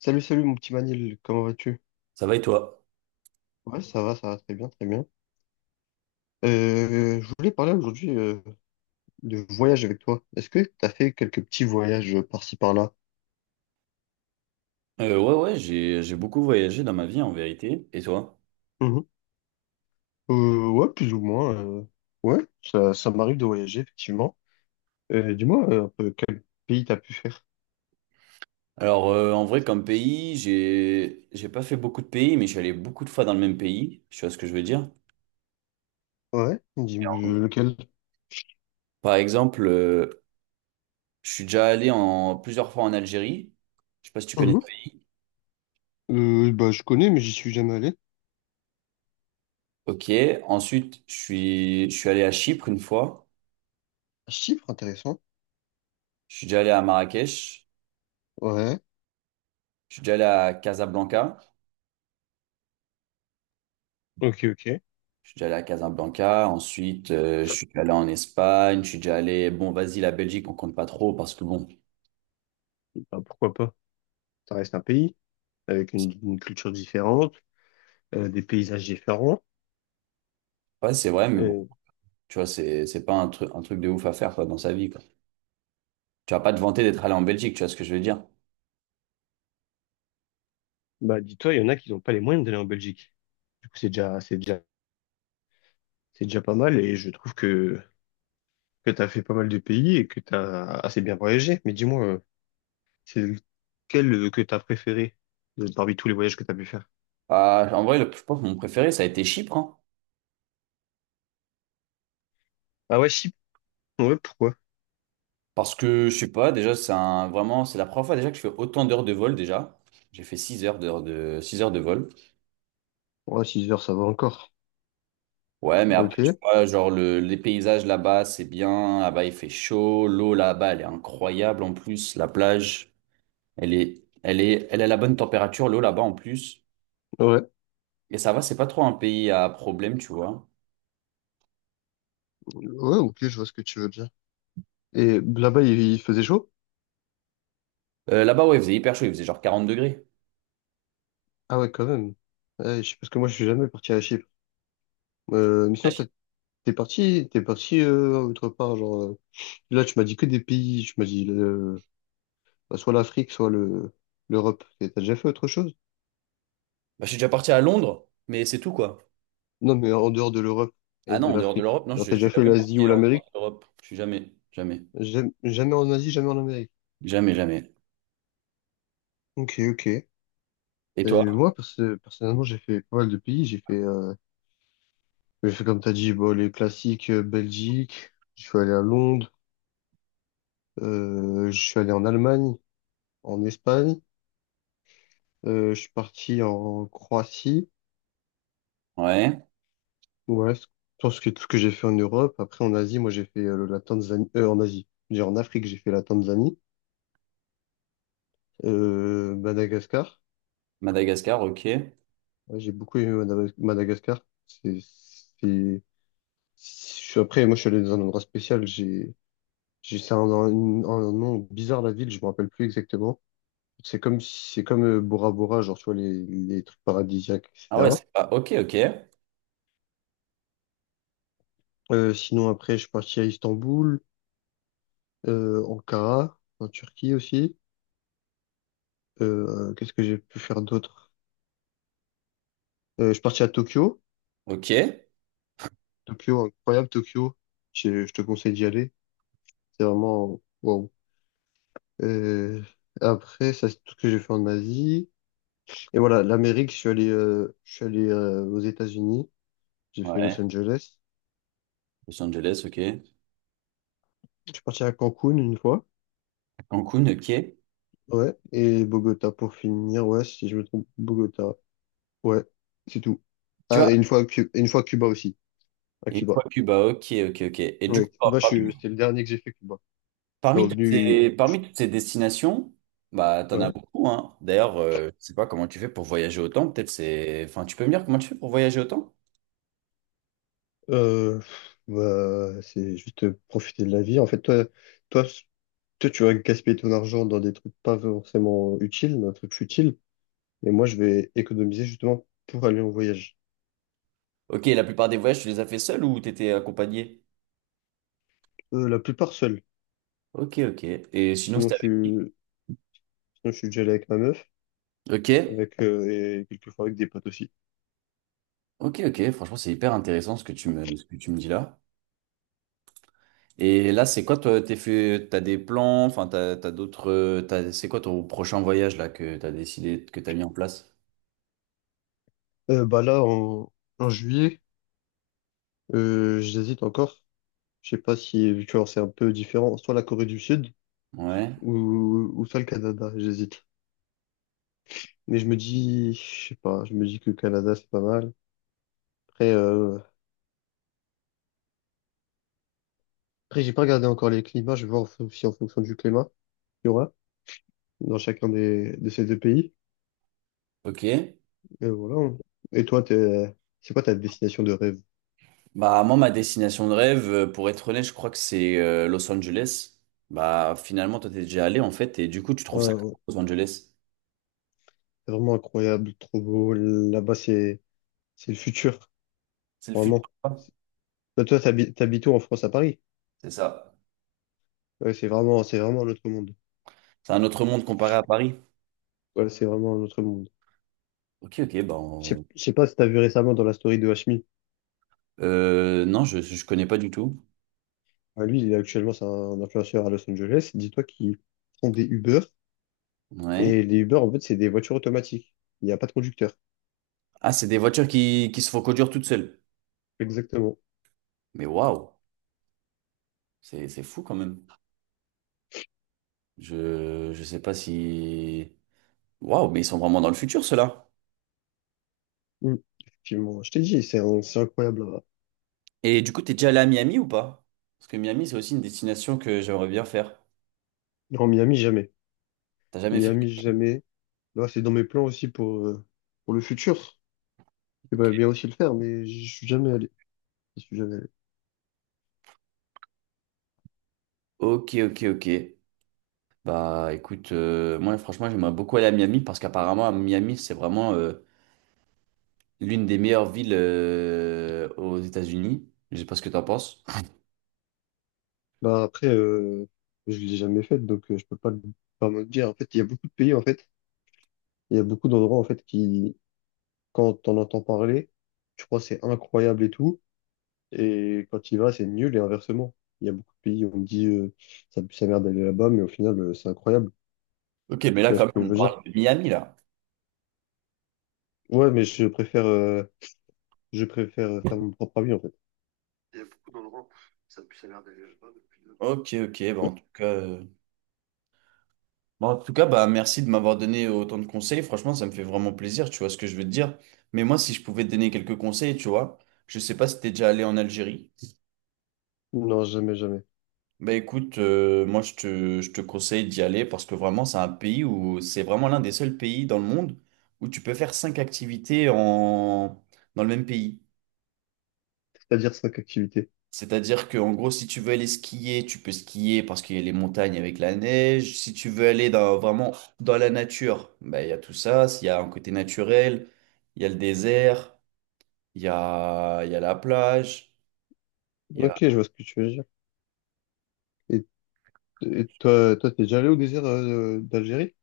Salut, salut mon petit Manil, comment vas-tu? Ça va et toi? Ouais, ça va très bien, très bien. Je voulais parler aujourd'hui de voyage avec toi. Est-ce que tu as fait quelques petits voyages par-ci par-là? Ouais, j'ai beaucoup voyagé dans ma vie en vérité. Et toi? Mhm. Ouais, plus ou moins. Ouais, ça m'arrive de voyager, effectivement. Dis-moi un peu quel pays t'as pu faire? Alors, en vrai, comme pays, j'ai pas fait beaucoup de pays, mais je suis allé beaucoup de fois dans le même pays. Tu vois ce que je veux dire? Ouais, dis lequel? Par exemple, je suis déjà plusieurs fois en Algérie. Je sais pas si tu connais ce Mhm. pays. Bah, je connais, mais j'y suis jamais allé. Ok. Ensuite, je suis allé à Chypre une fois. Chypre, intéressant. Je suis déjà allé à Marrakech. Ouais. Je suis déjà allé à Casablanca. Ok, ok. Je suis déjà allé à Casablanca, ensuite je suis déjà allé en Espagne, je suis déjà allé, bon vas-y la Belgique on compte pas trop parce que bon, Bah, pourquoi pas? Ça reste un pays avec une culture différente, des paysages différents. ouais c'est vrai mais bon, tu vois c'est pas un truc de ouf à faire quoi dans sa vie quoi. Tu vas pas te vanter d'être allé en Belgique, tu vois ce que je veux dire. Bah, dis-toi, il y en a qui n'ont pas les moyens d'aller en Belgique. Du coup, c'est déjà pas mal et je trouve que tu as fait pas mal de pays et que tu as assez bien voyagé. Mais dis-moi, c'est lequel que tu as préféré parmi tous les voyages que tu as pu faire? Ah, en vrai je pense que mon préféré ça a été Chypre hein. Ah ouais, Chypre. Ouais, pourquoi? Parce que je sais pas déjà c'est un vraiment c'est la première fois déjà que je fais autant d'heures de vol déjà. J'ai fait 6 heures de vol. Ouais, 6 heures, ça va encore. Ouais, mais Ok, après tu ouais. vois genre les paysages là-bas, c'est bien, là-bas il fait chaud, l'eau là-bas elle est incroyable en plus, la plage. Elle est, elle a la bonne température, l'eau là-bas en plus. Ouais, Et ça va, c'est pas trop un pays à problème, tu vois. ok, je vois ce que tu veux dire. Et là-bas, il faisait chaud? Là-bas, ouais, il faisait hyper chaud, il faisait genre 40 degrés. Ah ouais, quand même. Ouais, parce que moi, je suis jamais parti à Chypre. Mais Ah, sinon, je toi, t'es parti autre part, genre... Là, tu m'as dit que des pays. Tu m'as dit bah, soit l'Afrique, soit le l'Europe. Et t'as déjà fait autre chose? Bah, je suis déjà parti à Londres, mais c'est tout, quoi. Non, mais en dehors de l'Europe Ah et non, de en dehors de l'Afrique. l'Europe, non, Genre, t'as je suis déjà fait jamais l'Asie ou parti en dehors l'Amérique? de l'Europe. Je suis jamais, jamais, Jamais, jamais en Asie, jamais en Amérique. jamais, jamais. Ok, ok. Et Et toi? moi, personnellement, j'ai fait pas mal de pays. J'ai fait comme t'as dit, bon, les classiques, Belgique. Je suis allé à Londres. Je suis allé en Allemagne, en Espagne. Je suis parti en Croatie. Ouais, Ouais, je pense que tout ce que j'ai fait en Europe. Après, en Asie, moi, j'ai fait la Tanzanie. En Asie. J'ai en Afrique, j'ai fait la Tanzanie. Madagascar. Madagascar, ok. Ouais, j'ai beaucoup aimé Madagascar. C'est, c'est, Après, moi, je suis allé dans un endroit spécial. C'est un nom bizarre, la ville. Je me rappelle plus exactement. C'est comme, si- C'est comme Bora Bora, genre, tu vois, les trucs paradisiaques, Ah ouais, etc. c'est pas, ok, ok, Sinon, après, je suis parti à Istanbul, Ankara, en Turquie aussi. Qu'est-ce que j'ai pu faire d'autre? Je suis parti à Tokyo. ok. Tokyo, incroyable, Tokyo. Je te conseille d'y aller. C'est vraiment, waouh. Euh, Ça c'est tout ce que j'ai fait en Asie. Et voilà, l'Amérique, je suis allé aux États-Unis. J'ai fait Los Ouais, Angeles. Los Angeles, ok. Je suis parti à Cancun une fois. Cancun, ok. Ouais. Et Bogota pour finir. Ouais, si je me trompe, Bogota. Ouais, c'est tout. Tu Ah, vois? et une fois, Cuba aussi. À Et Cuba. toi, Cuba, ok, ok, ok. Et du Ouais, coup, Cuba, parmi c'était le dernier que j'ai fait, Cuba. Je suis Parmi toutes revenu. ces, parmi toutes ces destinations, bah, tu en as Ouais. beaucoup, hein. D'ailleurs, je ne sais pas comment tu fais pour voyager autant. Peut-être c'est... Enfin, tu peux me dire comment tu fais pour voyager autant? Euh, Bah, c'est juste profiter de la vie. En fait, toi Toi, tu vas gaspiller ton argent dans des trucs pas forcément utiles, dans des trucs futiles. Et moi, je vais économiser justement pour aller en voyage. Ok, la plupart des voyages, tu les as fait seul ou tu étais accompagné? La plupart seul. Ok, ok. Et sinon, Sinon, c'était je avec qui? suis, Sinon, je suis déjà allé avec ma meuf, Ok, avec, et quelquefois avec des potes aussi. ok, ok. Franchement, c'est hyper intéressant ce que tu me dis là. Et là, c'est quoi, toi, t'as des plans, enfin, t'as d'autres, c'est quoi ton prochain voyage là que t'as décidé, que t'as mis en place? Euh, bah là, en, En juillet, j'hésite encore. Je sais pas si, tu vois, c'est un peu différent. Soit la Corée du Sud Ouais, ou soit le Canada, j'hésite. Mais je me dis, je sais pas, je me dis que le Canada, c'est pas mal. Après, euh, Après, j'ai pas regardé encore les climats. Je vais voir si en fonction du climat. Dans chacun des, de ces deux pays. ok. Et voilà. Et toi, t'es, c'est quoi ta destination de rêve? Bah, moi, ma destination de rêve, pour être honnête, je crois que c'est Los Angeles. Bah, finalement, toi, t'es déjà allé, en fait, et du coup, tu Ouais, trouves ça comment, ouais, Los Angeles? c'est vraiment incroyable, trop beau. Là-bas, c'est le futur, C'est le futur, vraiment. quoi. Toi, t'habites où en France, à Paris? C'est ça. Ouais, c'est vraiment un autre monde. C'est un autre monde comparé à Paris. Ouais, c'est vraiment un autre monde. Ok, ok, bah, on- Je sais pas si t'as vu récemment dans la story de Hashmi. euh, non, je connais pas du tout. Ah, lui, il est actuellement, c'est un influenceur à Los Angeles. Dis-toi qu'il prend des Uber. Ouais. Et les Uber, en fait, c'est des voitures automatiques. Il n'y a pas de conducteur. Ah, c'est des voitures qui se font conduire toutes seules. Exactement. Mais waouh, c'est fou quand même. Je sais pas si. Waouh, mais ils sont vraiment dans le futur, ceux-là. Mm. Effectivement. Je t'ai dit, c'est incroyable. Et du coup, t'es déjà allé à Miami ou pas? Parce que Miami, c'est aussi une destination que j'aimerais bien faire. Non, Miami, jamais. T'as jamais fait? Miami, jamais. Là, c'est dans mes plans aussi pour le futur. J'aimerais bien aussi le faire, mais je suis jamais allé. Je suis jamais allé. Ok, ok, ok. Bah écoute, moi franchement j'aimerais beaucoup aller à Miami parce qu'apparemment à Miami c'est vraiment l'une des meilleures villes aux États-Unis. Je sais pas ce que t'en penses. Bah, après, euh, je l'ai jamais fait, donc je peux pas, pas me le dire. En fait, il y a beaucoup de pays, en fait. Il y a beaucoup d'endroits, en fait, qui, quand t'en entends parler, tu crois que c'est incroyable et tout. Et quand tu y vas, c'est nul et inversement. Il y a beaucoup de pays où on me dit, ça pue sa mère d'aller là-bas, mais au final, c'est incroyable. Ok, mais là Tu vois ce quand que je même on veux dire? parle de Miami là. Ouais, mais je préfère faire mon propre avis, en fait. Ok, ok, bah en tout cas, bon, en tout cas bah merci de m'avoir donné autant de conseils. Franchement ça me fait vraiment plaisir, tu vois ce que je veux te dire. Mais moi si je pouvais te donner quelques conseils, tu vois, je sais pas si t'es déjà allé en Algérie. Non, jamais, jamais. Bah écoute, je te conseille d'y aller parce que vraiment c'est un pays où c'est vraiment l'un des seuls pays dans le monde où tu peux faire cinq activités dans le même pays. C'est-à-dire cinq activités. C'est-à-dire que en gros si tu veux aller skier, tu peux skier parce qu'il y a les montagnes avec la neige. Si tu veux aller dans, vraiment dans la nature, bah il y a tout ça. S'il y a un côté naturel, il y a le désert, il y a la plage. Ok, je vois ce que tu veux dire. Et, et toi, toi, t'es déjà allé au désert d'Algérie?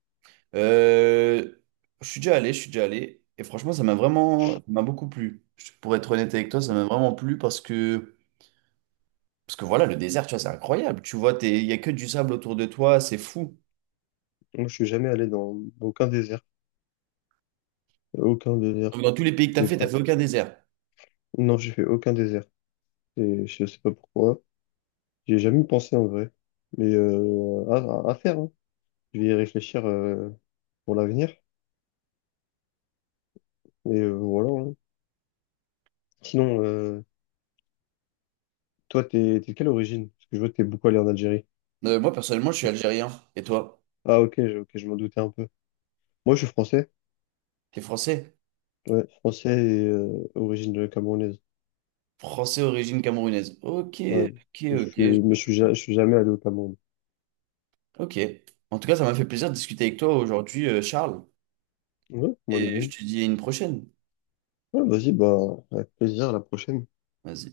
Euh, je suis déjà allé, je suis déjà allé. Et franchement, ça m'a beaucoup plu. Je- Pour être honnête avec toi, ça m'a vraiment plu parce que voilà, le désert, tu vois, c'est incroyable. Tu vois, t'es- il y a que du sable autour de toi, c'est fou. Moi, je suis jamais allé dans aucun désert. Aucun désert. Donc, dans tous les pays que C'est- t'as putain. fait aucun désert. Non, j'ai fait aucun désert. Et je sais pas pourquoi. J'ai jamais pensé en vrai. Mais à faire, hein. Je vais y réfléchir pour l'avenir. Et voilà. Hein. Sinon, euh, Toi, t'es, t'es de quelle origine? Parce que je vois que t'es beaucoup allé en Algérie. Moi, personnellement, je suis algérien. Et toi? Ah, ok, ok, je m'en doutais un peu. Moi, je suis français. T'es français? Ouais, français et origine camerounaise. Français, origine camerounaise. Ok, Ouais, ok, je ok, suis, mais je suis, je suis jamais allé au Cameroun. ok. En tout cas, ça m'a fait plaisir de discuter avec toi aujourd'hui, Charles. Ouais, moi de Et je même. te dis à une prochaine. Ouais, vas-y, bah, avec plaisir, à la prochaine. Vas-y.